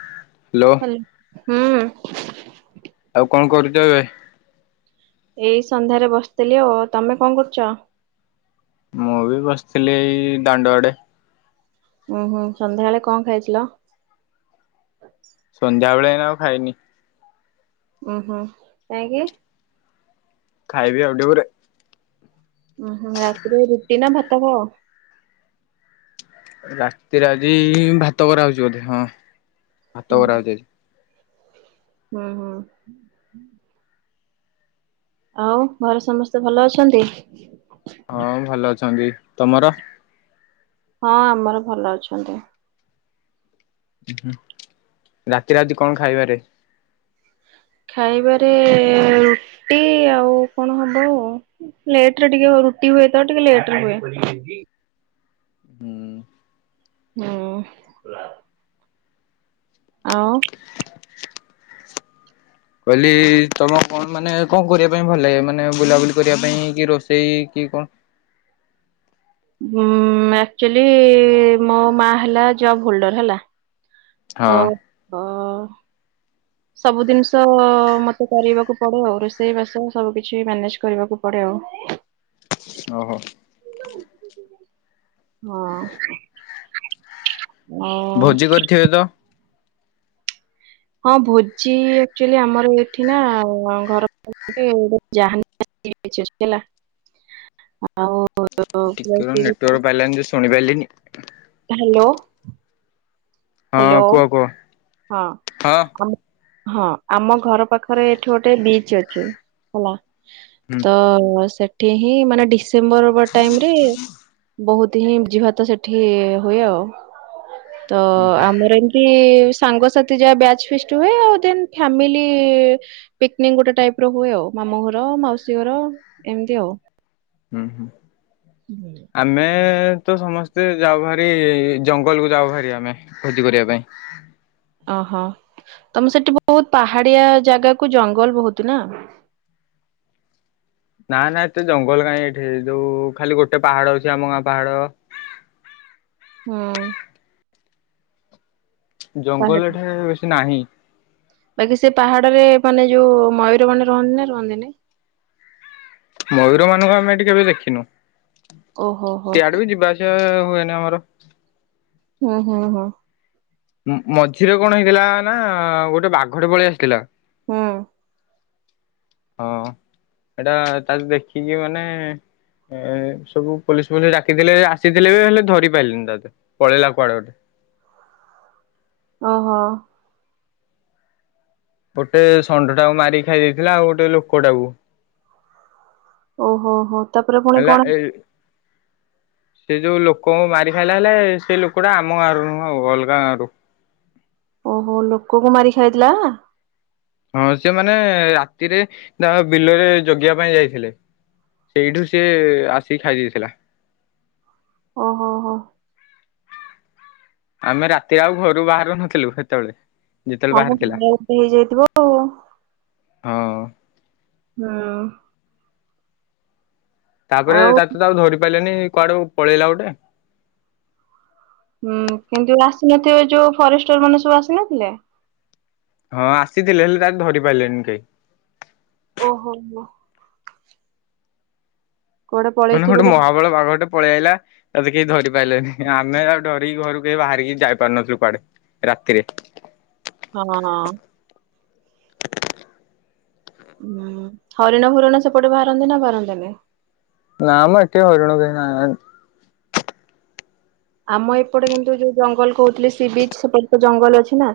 Hello hello ହୁଁ। ଆଉ କଣ କରୁଛ ଏବେ? ଏଇ ସନ୍ଧ୍ୟାରେ ବସିଥିଲି ଆଉ ତମେ କଣ କରୁଛ? ମୁଁ ବି ବସିଥିଲି ଏଇ ଦାଣ୍ଡ ଆଡେ। ଉୁଁ ହୁଁ ସନ୍ଧ୍ୟାବେଳେ କଣ ଖାଇଥିଲ? ସନ୍ଧ୍ୟାବେଳେ ଏଇନା ଆଉ ଖାଇନି। ଓ ହୋଁ କାହିଁକି? ଖାଇବି ଆଉେ ଟିକେ ପରେ। ଓହୋ ରାତିରେ ରୁଟି ନା ଭାତ ଖାଅ। ରାତିରେ ଆଜି ଭାତ କରାହଉଛି ବୋଧେ ହଁ ଭାତ କରାହଉଛି ଆଜି। ହଁ ହଁ ଆଉ ଘରେ ସମସ୍ତେ ଭଲ ଅଛନ୍ତି। ହଁ ଭଲ ଅଛନ୍ତି ତମର? ହଁ ଆମର ଭଲ ଅଛନ୍ତି। ଉଁ ହୁଁ, ରାତିରେ ଆଜି କଣ ଖାଇବାରେ? ଖାଇବାରେ ରୁଟି ଆଉ କଣ ହବ। ଲେଟ୍ ରେ ଟିକେ ରୁଟି ହୁଏ ତ, ଟିକେ ଲେଟ୍ ରେ ହୁଏ। ହୁଁ। ହୁଁ। ଆଉ କହିଲି ତମ କଣ ମାନେ କଣ କରିବା ପାଇଁ ଭଲ ଲାଗେ? ମାନେ ବୁଲାବୁଲି କରିବା ପାଇଁ କି ରୋଷେଇ କି କଣ? ଉଁ ଆକ୍ଚୁଆଲି ମୋ ମା ହେଲା ଜବ୍ ହୋଲ୍ଡର ହେଲା ହଁ ତଉ ହ ସବୁ ଦିନ୍ଷ ମୋତେ କରିବାକୁ ପଡ଼େ ଆଉ, ରୋଷେଇ ବାସ ସବୁ କିିଛି ମ୍ୟାନେଜ୍ କରିବାକୁ ପଡ଼େ ଆଉ। ଓହୋ। ହଁ। ଆଉ ଭୋଜି କରିଥିବେ ତ? ହଁ ଭୋଜି ଆକ୍ଚୁଆଲି ଆମର ଏଠି ନା ଘର ପାଖରେ ଗୋଟେ ଯାହା ହେଇଚି ହେଲା। ଆଉ ଟିକେ ନେଟୱାର୍କ [unintelligible] ପାଇଲାନି ଯେ ଶୁଣି ପାଇଲିନି। ହାଲୋ। ହଁ କୁହ କୁହ? ହଁ। ହଁ। ଆମେ ହଁ ଆମ ଘର ପାଖରେ ଏଠି ଗୋଟେ ବିଚ୍ ଅଛି ହେଲା। ହୁଁ। ହ ସେଠି ହିଁ ମାନେ ଡିସେମ୍ବର ହବା ଟାଇମ୍ ରେ ବୋହୁତ୍ ତିହିଁ ଭୋଜି ଭାତ ସେଠି ହୁଏ ଆଉ। ତ ହୁଁ ଆମର ଏମିତି ସାଙ୍ଗସାଥି ଯାହା ବ୍ୟାଚ୍ ଫିଷ୍ଟ ହୁଏ। ଆଉ ଦେନ୍ ଫ୍ୟାମିଲି ପିକ୍ନିକ୍ ଗୋଟେ ଟାଇପ୍ ର ହୁଏ ଆଉ। ମାମୁ ଘର, ମାଉସୀ ଘର, ଏମିତି ଆଉ। ହୁଁ ହୁଁ। ହୁଁ ଆମେ ତ ସମସ୍ତେ ଯାଉ ହାରି, ଜଙ୍ଗଲକୁୁ ଯାଉ ହାରି ଆମେ ଭୋଜି କରିବା ପାଇଁ। ଓହୋ। ତମେ ସେଠି ବୋହୁତ୍ ପାହାଡିଆ ଜାଗାକୁ ଜଙ୍ଗଲ ବୋହୁତ୍ ନା। ନା ନା ଏତେ ଜଙ୍ଗଲ କାହିଁ ଏଠି। ଯୋଉ ଖାଲି ଗୋଟେ ପାହାଡ ଅଛି ଆମ ଗାଁ ପାହାଡ। ହୁଁ। ପାହାଡ ଜଙ୍ଗଲ ଏଠାରେ ବେଶୀ ନାହିଁ। ବାକି ସେ ପାହାଡରେ ମାନେ ଯୋଉ ମୟୂର ମନେ ରହନ୍ତି ନା ରହନ୍ତି ନି? ମୟୂର ମାନଙ୍କୁ ଆମେ ଏଠି କେବେ ଦେଖିନୁ। ଓହୋ ହୋ ସିଆଡେ ବି ଯିବା ଆସିବା ହୁଏନି ଆମର। ଉଁ ହଁ ହଁ। ମଝିରେ କଣ ହେଇଥିଲା ନା ଗୋଟେ ବାଘଟେ ପଳେଇ ଆସିଥିଲା। ହୁଁ। ହଁ ଏଇଟା ତା ଦେଖିକି ମାନେ ଏ ସବୁ ପୋଲିସ୍, ଫୋଲି ସ୍ ଡାକିଥିଲେ ଆସିଥିଲେ ବି ହେଲେ ଧରି ପାରିଲେନି ତା ପଳେଇଲା କୁଆଡେ ଗୋଟେ। ଓହୋ। ଗୋଟେ ଷଣ୍ଢ ଟାକୁ ମାରି ଖାଇ ଦେଇେଇଥିଲା। ଆଉ ଗୋଟେ ଲୋକଟାକୁ। ଓହୋ ହୋ ତାପରେ ପୁଣି ହେଲା କଣ ଏ ସେ ଯୋଉ ଲୋକଙ୍କୁ ମାରି ଖାଇଲା ହେଲେ, ସେ ଲୋକଟା ଆମ ଗାଁ ରୁ ନୁହଁ ଆଉ ଅଲଗା ଗାଁରୁ। ଓହୋ ଲୋକକୁ ମାରି ଖାଇଦେଲା? ହଁ ସେ ମାନେ ରାତିରେ, ତା ବିଲରେ ଜଗିବା ପାଇଁ ଯାଇଥିଲେ। ସେଇଠୁ ସି ଆସିକି ଖାଇ ଦେଇଥିଲା। ଓହୋ, ହୋ। ଆମେ ରାତିରେ ଆଉ ଘରୁ ବାହାରୁ ନଥିଲୁ ସେତେବେଳେ। ଯେତେବେଳେ ହଁ ଭଲ ବାହାରିଥିଲା। ଗୋଟେ ହେଇଯାଇଥିବ ଆଉ ହଁ। ହୁଁ। ତାପରେ ତା ତୁ ତ ଆଉ ଧରି ପାରିପାଇଲେନି କୁଆଡେ ପଳେଇଲା ଗୋଟେ। ହୁଁ କିନ୍ତୁ ଆସିନଥିବ ଯୋଉ ଫରେଷ୍ଟର ମାନେ ସବୁ ଆସିନଥିଲେ? ହଁ ଆସିଥିଲେ ହେଲେ ତାକୁ ଧରି ପାରିଲେଣିି କେହି। ଓହୋ ହୋ। କୁଆଡେ ମାନେ ପଳେଇଥିବ ଗୋଟେ ଜା ମହାବଳ ବାଘ ଟେ ପଳେଇ ଆଇଲା ତା କେହି ଧରି ପାରିଲେନି, ଆମେ ଆଉ ଡରିକି ଘରୁକୁ କେହି ବାହାରିକି ଯାଇ ପାରୁନଥିଲୁ କୁଆଡେ ରାତିରେ। ହଁ। ଉଁ ହରିଣ ହୁରିଣ ସେପଟେ ବାହାରନ୍ତି ନା ବାହାରନ୍ତେ ନି? ନାଁ ମ ଏଠି ହରିଣ କେହି ନା ଆମ ଏପଟେ କିନ୍ତୁ ଯୋଉ ଜଙ୍ଗଲ କହୁଥିଲେ ସି ବିଚ ସେପଟେ ତ ଜଙ୍ଗଲ ଅଛି ନା।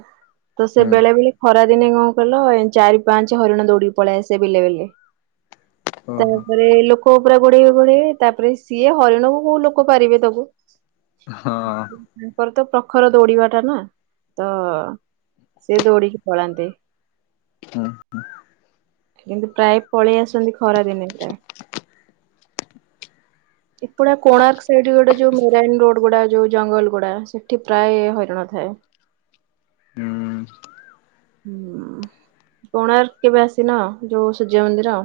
ତ ସେ ହୁଁ। ବେଳେ ବେଳେ ଖରାଦିନେ କଣ କଇଲ ଚାରି ପାଞ୍ଚ ହରିଣ ଦୌଡିକି ପଳେଇ ଆସିବେ ବିଲେ ବିଲେ। ଓହୋ ତାପରେ ଲୋକ ପୁରା ଗୋଢେଇବେ ଗୋଢେଇବେ, ତାପରେ ସିଏ ହରିଣକୁ କୋଉ ଲୋକ ପାରିବେ ତାକୁ। ହଁ। ତାଙ୍କର ତ ପ୍ରଖର ଦୌଡିବା ଟା ନା ତ ସେ ଦୌଡ଼ିକି ପଳାନ୍ତି। ହଁ ହଁ। କିନ୍ତୁ ପ୍ରାୟ ପଳେଇ ଆସନ୍ତି ଖରା ଦିନେ ପ୍ରାୟ। ଏପଡେ କୋଣାର୍କ ସାଇଡ ଗୋଟେ ଯୋଉ ମେରାଇନ୍ ରୋଡ। ଗଗୁଡା ଯୋଉ ଜଙ୍ଗଲ ଗୁଡା ସେଠି ପ୍ରାୟ ହରିଣ ଥାଏ। ହୁଁ। ହୁଁ, କୋଣାର୍କ କେବେ ଆସିନା ଯୋଉ ସୂର୍ଯ୍ୟ ମନ୍ଦିର?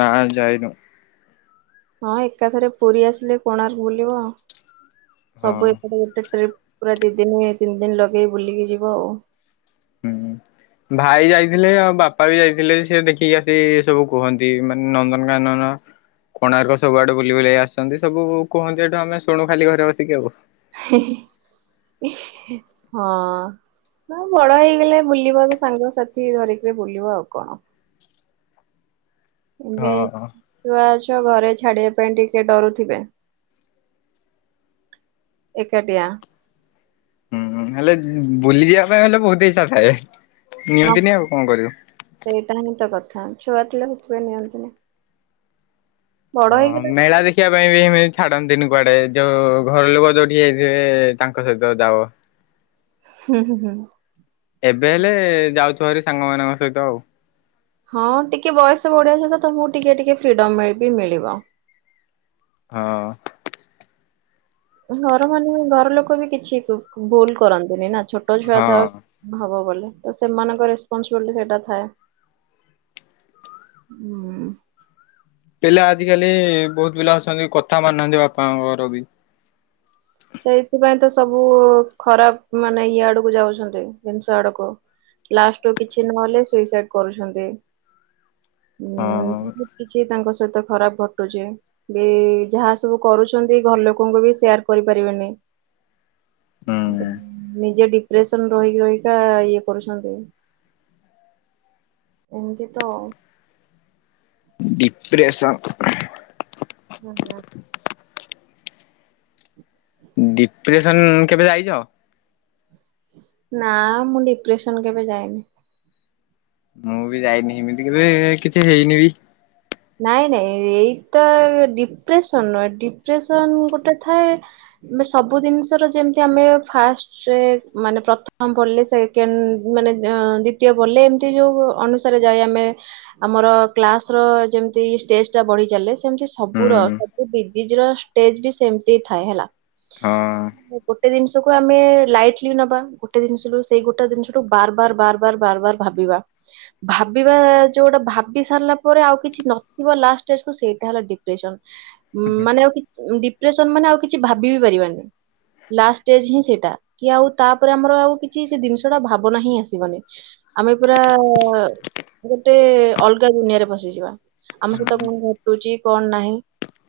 ନା ଯାଇନୁ। ହଁ ଏକାଥରେ ପୁରୀ ଆସିଲେ କୋଣାର୍କ ବୁଲିବ ଆଉ ହଁ ସବୁ ଏପଟେ ଗୋଟେ ଟ୍ରିପ। ପୁରା ଦି ଦିନ ତିନି ଦିନ ଲଗେଇ ବୁଲିକି ଯିବ ଆଉ। ହୁଁ। [inaudible] ଭାଇ ଯାଇଥିଲେ ଆଉ ବାପା ବି ଯାଇଥିଲେ ସେ ଦେଖିକି ଆସି ସବୁ କୁହନ୍ତି ମାନେ ନନ୍ଦନକାନନ କୋଣାର୍କ ସବୁଆଡେ ବୁଲି ବୁଲେଇ ଆସୁଛନ୍ତି ସବୁ କୁହନ୍ତି ଏଠୁ ଆମେ ଶୁଣୁ ଖାଲି ଘରେ ବସିକି ଆଉ। ହି ହି ଇହି ହଁ। ନା ବଡ ହେଇଗଲେ ବୁଲିବ ତ ସାଙ୍ଗସାଥି ଧରିକିରି ବୁଲିବ ଆଉ କଣ? ଏବେ ହଁ ଛୁଆ ଅଛ ଘରେ ଛାଡିବା ପାଇଁ ଟିକେ ଡରୁଥିବେ? ଏକାଟିଆ। ହୁଁ ହୁଁ ହେଲେ ଉଁ ବୁଲିଯିବା ପାଇଁ ହେଲେ ବହୁତ ଇଚ୍ଛା ଥାଏ ହଁ ନିଅନ୍ତିନି ଆଉ କଣ କରିବୁ? ସେଇଟା ହିଁ ତ କଥା ଛୁଆ ଥିଲେ ସେଥିପାଇଁ ନିଅନ୍ତିନି। ବଡ ହଁ ହେଇଗଲା ମେଳା ଦେଖି ଶିଖିବା ପାଇଁ ବି ଏମିତି ଛାଡନ୍ତିନି କୁଆଡେ ଯୋଉ ଘର ଲୋକ ଯୋଉଠି ଯଇଥିବେ ତାଙ୍କ ସହିତ ଯାଅ। ହୁଁ ହୁଁ ହୁଁ। ଏବେ ହେଲେ ଯାଉଥିବ ହେରି ସାଙ୍ଗମାନଙ୍କ ସହିତ ଆଉ। ହଁ ଟିକେ ବୟସ ବଢିବା ସହିତ ତମକୁ ଟିକେ ଟିକେ ଫ୍ରିଡମ ମେବି ମିଳିବ। ହଁ। ଘର ମାନ ଘର ଲୋକ ବି କିଛି କି ଭୁଲ କରନ୍ତିନି ନା ଛୋଟ ଛୁଆ ଥା ହଁ ହବ ବୋଲି ତ ସେମାନଙ୍କ ରେସପନସିବିଲିଟି ସେଇଟା ଥାଏ। ହୁଁ। ପିଲା ଆଜିକାଲି ବହୁତ ପିଲା ଅଛନ୍ତି କଥା ମାନୁନାହାନ୍ତି ବାପାଙ୍କର ବି। ସେଇଥିପାଇଁ ତ ସବୁ ଖରାପ ମାନେ ଇଏ ଆଡକୁ ଯାଉଛନ୍ତି ଜିନିଷ ଆଡକୁ। ଲାଷ୍ଟକୁ କିଛି ନହେଲେ ସୁଇସାଇଡ କରୁଛନ୍ତି। ଉଁ ହଁ ହୁଁ କିଛି ତାଙ୍କ ସହିତ ଖରାପ ଘଟୁଛି ବି ଯାହା ସବୁ କରୁଛନ୍ତି ଘର ଲୋକଙ୍କୁ ବି ସେୟାର କରିପାରିବେନି। ହୁଁ। ଉଁ ନିଜେ ଡି ପ୍ରେଶନ ରହିକି ରହିିକା ଇଏ କରୁଛନ୍ତି। ଏମିତି ତ ଡିପ୍ରେସନ। [unintelligible] ଡିପ୍ରେସନ କେବେ ଯାଇଚ। ନା ମୁଁ ଡିପ୍ରେସନ କେବେ ଯାଇନି। ମୁଁ ବି ଯାଇନି ଏମିତି କେବେ କିଛି ହେଇନି ବି। ନାଇଁ ନାଇଁ ଏଇତ ଡିପ୍ରେସନ ନୁହେଁ ଡିପ୍ରେସନ ଗୋଟେ ଥାଏ ମେ ସବୁ ଦିନ୍ସର ଯେମିତି ଆମେ ଫାଷ୍ଟରେ ମାନେ ପ୍ରଥମ ପଢିଲେ ସେ କେନ୍ ମାନେ ଅଁ ଦ୍ଵିତୀୟ ପଢ଼ିଲେ ଏମିତି ଯୋଉ ଅନୁସାରେ ଯାଏ ଆମେ ଆମର କ୍ଲାସ ର ଯେମିତି ଷ୍ଟେଜଟା ବଢି ଚାଲେ ସେମିତି ହୁଁ ସବୁର ସବୁ ଡିଜିଜର ଷ୍ଟେଜ ବି ସେମିତି ଥାଏ ହେଲା। ହଁ। [unintelligible] ଗୋଟେ ଦିନ୍ସକୁ ଆମେ ଲାଇଟ୍ଲୀ ନବା ଗୋଟେ ଦିନ୍ସରୁ ସେଇ ଗୋଟେ ଦିନ୍ସରୁ ବାର ବାର ବାର ବାର ବାର ବାର ଭାବିବା ଭାବିବା ଯୋଉଟା ଭାବି ସାରିଲା ପରେ ଆଉ କିଛି ନଥିବ ଲାଷ୍ଟ ଷ୍ଟେଜକୁ ସେଇଟା ହେଲା ଡିପ୍ରେସନ। ମାନେ ଆଉ କି ଡିପ୍ରେସନ ମାନେ ଆଉ କିଛି ଭାବି ବି ପାରିବାନି। ଲାଷ୍ଟ ଷ୍ଟେଜ ହିଁ ସେଇଟା କି ଆଉ ତାପରେ ଆମର ଆଉ କିଛି ସେ ଦିନ୍ସଟା ଭାବନା ହିଁ ଆସିବନି। ଆମେ ପୁରା ଗୋଟେ ଅଲଗା ଦୁନିଆରେ ପସିିଯିବା। ଆମ ସହିତ କଣ ହୁଁ ଘଟୁଚି କଣ ନାହିଁ।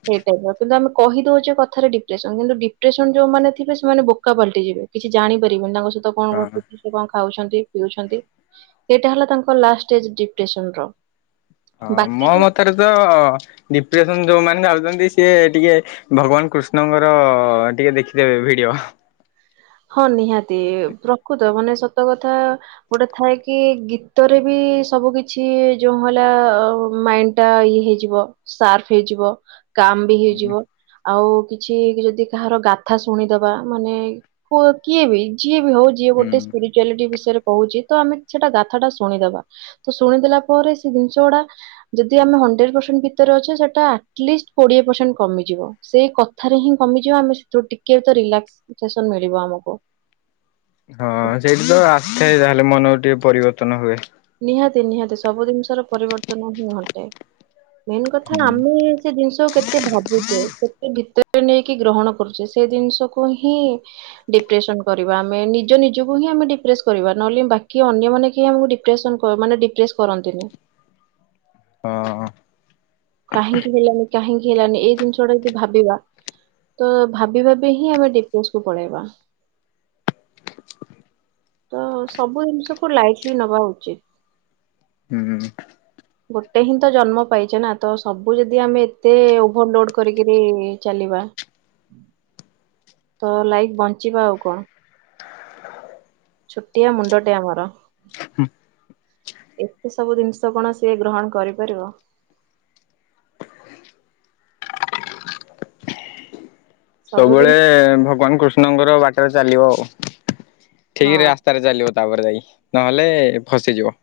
ସେଇ ଟାଇପ୍ ର କିନ୍ତୁ ଆମେ କହିଦୋଉଚେ କଥାରେ ଡିପ୍ରେସନ କିନ୍ତୁ ଡିପ୍ରେସନ ଯୋଉମାନେ ଥିବ ସେମାନେ ବୋକା ପାଲଟିଯିବେ। କିଛି ଜାଣିପାରିବନି ତାଙ୍କ ସହିତ କଣ ଘଟୁଛି ସିଏ କଁ ଖାଉଛନ୍ତି ପିଉଛନ୍ତି। ସେଇଟା ହେଲା ତାଙ୍କ ଲାଷ୍ଟ ଷ୍ଟେଜ୍ ଡିପ୍ରେସନର। ହଁ ମୋ ମତରେ ତ ଡିପ୍ରେସନ ଯୋଉମାନେ ଯାଉଚନ୍ତି ସିଏ ଟିକେ ଭଗବାନ କୃଷ୍ଣଙ୍କର ଟିକେ ଦେଖିଦେବେ ଭିଡିଓ। ହଁ ନିହାତି ପ୍ରକୃତ ମାନେ ସତ କଥା ଗୋଟେ ଥାଏ କି ଗୀତ ରେ ବି ସବୁ କିଛି ଯୋଉ [unintelligible] ମାଇଣ୍ଡ ଟା ଇଏ ହେଇଯିବ ସାର୍ଫ ହେଇଯିବ। କାମ୍ ବି ହୁଁ ହେଇଯିବ ଆଉ କିଛି କି ଯଦି କାହାର ଗାଥା ଶୁଣିଦବା ମାନେ ହୁଅ କିଏ ବି ଯିଏ ବି ହୋଉ ଯିଏ ହୁଁ। ଗୋଟେ ସ୍ପିରିଚ୍ୟାଲିଟି ବିଷୟରେ କୋହୁଚି ତ ଆମେ ସେଟା ଗାଥାଟା ଶୁଣିଦବା ତ ଶୁଣିଦେଲା ପରେ ସେ ଦିନ୍ସ ଗୁଡା ଯଦି ଆମେ ହଣ୍ଡ୍ରେଡ ପର୍ସେଣ୍ଟ ଭିତରେ ଅଛେ ସେଟା ଅଟଲିଷ୍ଟ୍ କୋଡ଼ିଏ ପର୍ସେଣ୍ଟ କମିଯିବ। ସେଇ କଥାରେ ହିଁ କମିଯିବ ଆମେ ସେଥୁରୁ ଟିକେ ତ ରିଲାକ୍ସ ସେସନ୍ ମିଳିବ ଆମକୁ। ହଁ ସେଇଠି ତ ଆସିଥାଏ ତାହେଲେ ମନକୁ ଟିକେ ପରିବର୍ତ୍ତନ ହୁଏ। ନିହାତି ନିହାତି ସବୁ ଦିନ୍ସର ପରିବର୍ତ୍ତନ ହିଁ ଘଟେ। ମେନ୍ କଥା ହୁଁ। ଆମେ ସେ ଦିନ୍ସକୁ କେତେ ଭାବୁଚେ କେତେ ଭିତେ [unintelligible] ନେଇକି ଗ୍ରହଣ କରୁଚେ ଦିନ୍ସକୁ ହିଁ ଡିପ୍ରେସନ କରିବା ଆମେ ନିଜ ନିଜକୁ ହିଁ ଆମେ ଡିପ୍ରେସ କରିବା ନହେଲେ ବାକି ଅନ୍ୟ ମାନେ କେହି ଆମୁକୁ ଡି ପ୍ରେସନ କ ମାନେ ଡିପ୍ରେସ କରନ୍ତିନି। ହଁ। କାହିଁକି ହେଲାନି କାହିଁକି ହେଲାନି ଏଇ ଦିନ୍ସଟା ଯଦି ଭାବିବା ତ ଭାବି ଭାବି ହିଁ ଆମେ ଡିପ୍ରେସ କୁୁ ପଳେଇବା। ତ ସବୁ ଦିନ୍ସକୁ ଲାଇଟ୍ଲୀ ନବା ଉଚିତ୍। ହୁଁ ହୁଁ [unintelligible] ଗୋଟେ ହିଁ ତ ଜନ୍ମ ପାଇଚେ ନା ତ ସବୁ ଯଦି ଆମେ ଏତେ ଓଭୋରଲୋଡ଼ କରିକରି ଚାଲିବା। ତ ଲାଇଫ ବଞ୍ଚିବା ଆଉ କଣ। ଛୁଟିଆ ମୁଣ୍ଡଟେ ଆମର ଏତେ ସବୁ ଦିନ୍ସ କଣ ସିଏ ଗ୍ରହଣ କରିପାରିବ। ସବୁବୋଳେ ସବୁଦିନ ଭଗବାନ କୃଷ୍ଣଙ୍କର ବାଟରେ ଚାଲିବ ଆଉ ଠିକି ହଁ। ରାସ୍ତାରେ ଚାଲିବ। ତାପରେ ଯାଇ ନହେଲେ ଫସିଯିବ।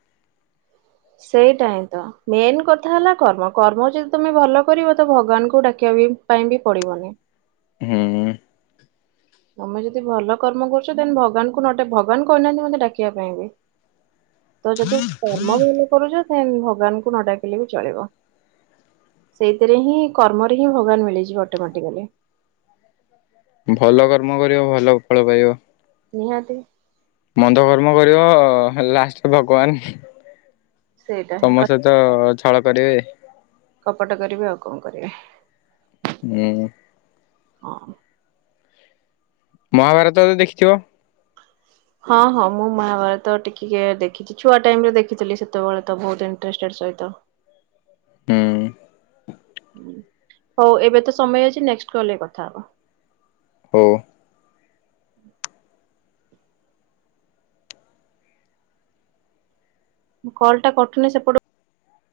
ସେଇଟା ହିଁ ତ ମେନ୍ କଥା ହେଲା କର୍ମ କର୍ମ ଯଦି ତମେ ଭଲ କରିବ ତ ଭଗବାନଙ୍କୁ ଡାକିବା ପାଇଁ ବି ପଡିବନି। ହୁଁ। ତମେ ଯଦି ଭଲ କର୍ମ କରୁଛ ଦେନ ଭଗବାନଙ୍କୁ ନ ଡାକ ଭଗବାନ କହୁନାହାନ୍ତି ମୋତେ ଡାକିବା ପାଇଁ ବି ତ ଯଦି କର୍ମ ଭଲ କରୁଛ ଭଗବାନଙ୍କୁ ନଡାକିଲେ ବି ଚଳିବ। ସେଇଥିରେ ହିଁ କର୍ମରେ ହିଁ ଭଗବାନ ମିଳିଯିବ ଅଟୋମେଟିକାଲି। ଭଲ କର୍ମ କରିବ ଭଲ ଫଳ ପାଇବ। ନିହାତି। ମନ୍ଦ କର୍ମ କରିବ ଲାଷ୍ଟରେ ଭଗବାନ ସେଇଟା ହିଁ କ ତମ ସହିତ ତ ଛଳ କରିବେ। କପଟ କରିବେ ଆଉ କଣ କରିବେ? ଏଁ। ହଁ। ମହାଭାରତତ ଦେଖିଥିବ? ହଁ ହଁ ମୁଁ ମହାଭାରତ ଟିକେକେ ଦେଖିଛିି? ଛୁଆ ଟାଇମରେ ଦେଖିଥିଲି ସେତେବେଳେ ତ ବହୁତ ଇଣ୍ଟଷ୍ଟଡ ସହିତ। ହୁଁ। ହଉ ଏବେ ତ ସମୟ ଅଛି ନେକ୍ସଟ କଲେ କଥା ହବା। ଓ କଲଟା କଟୁନି ସେପଟୁ।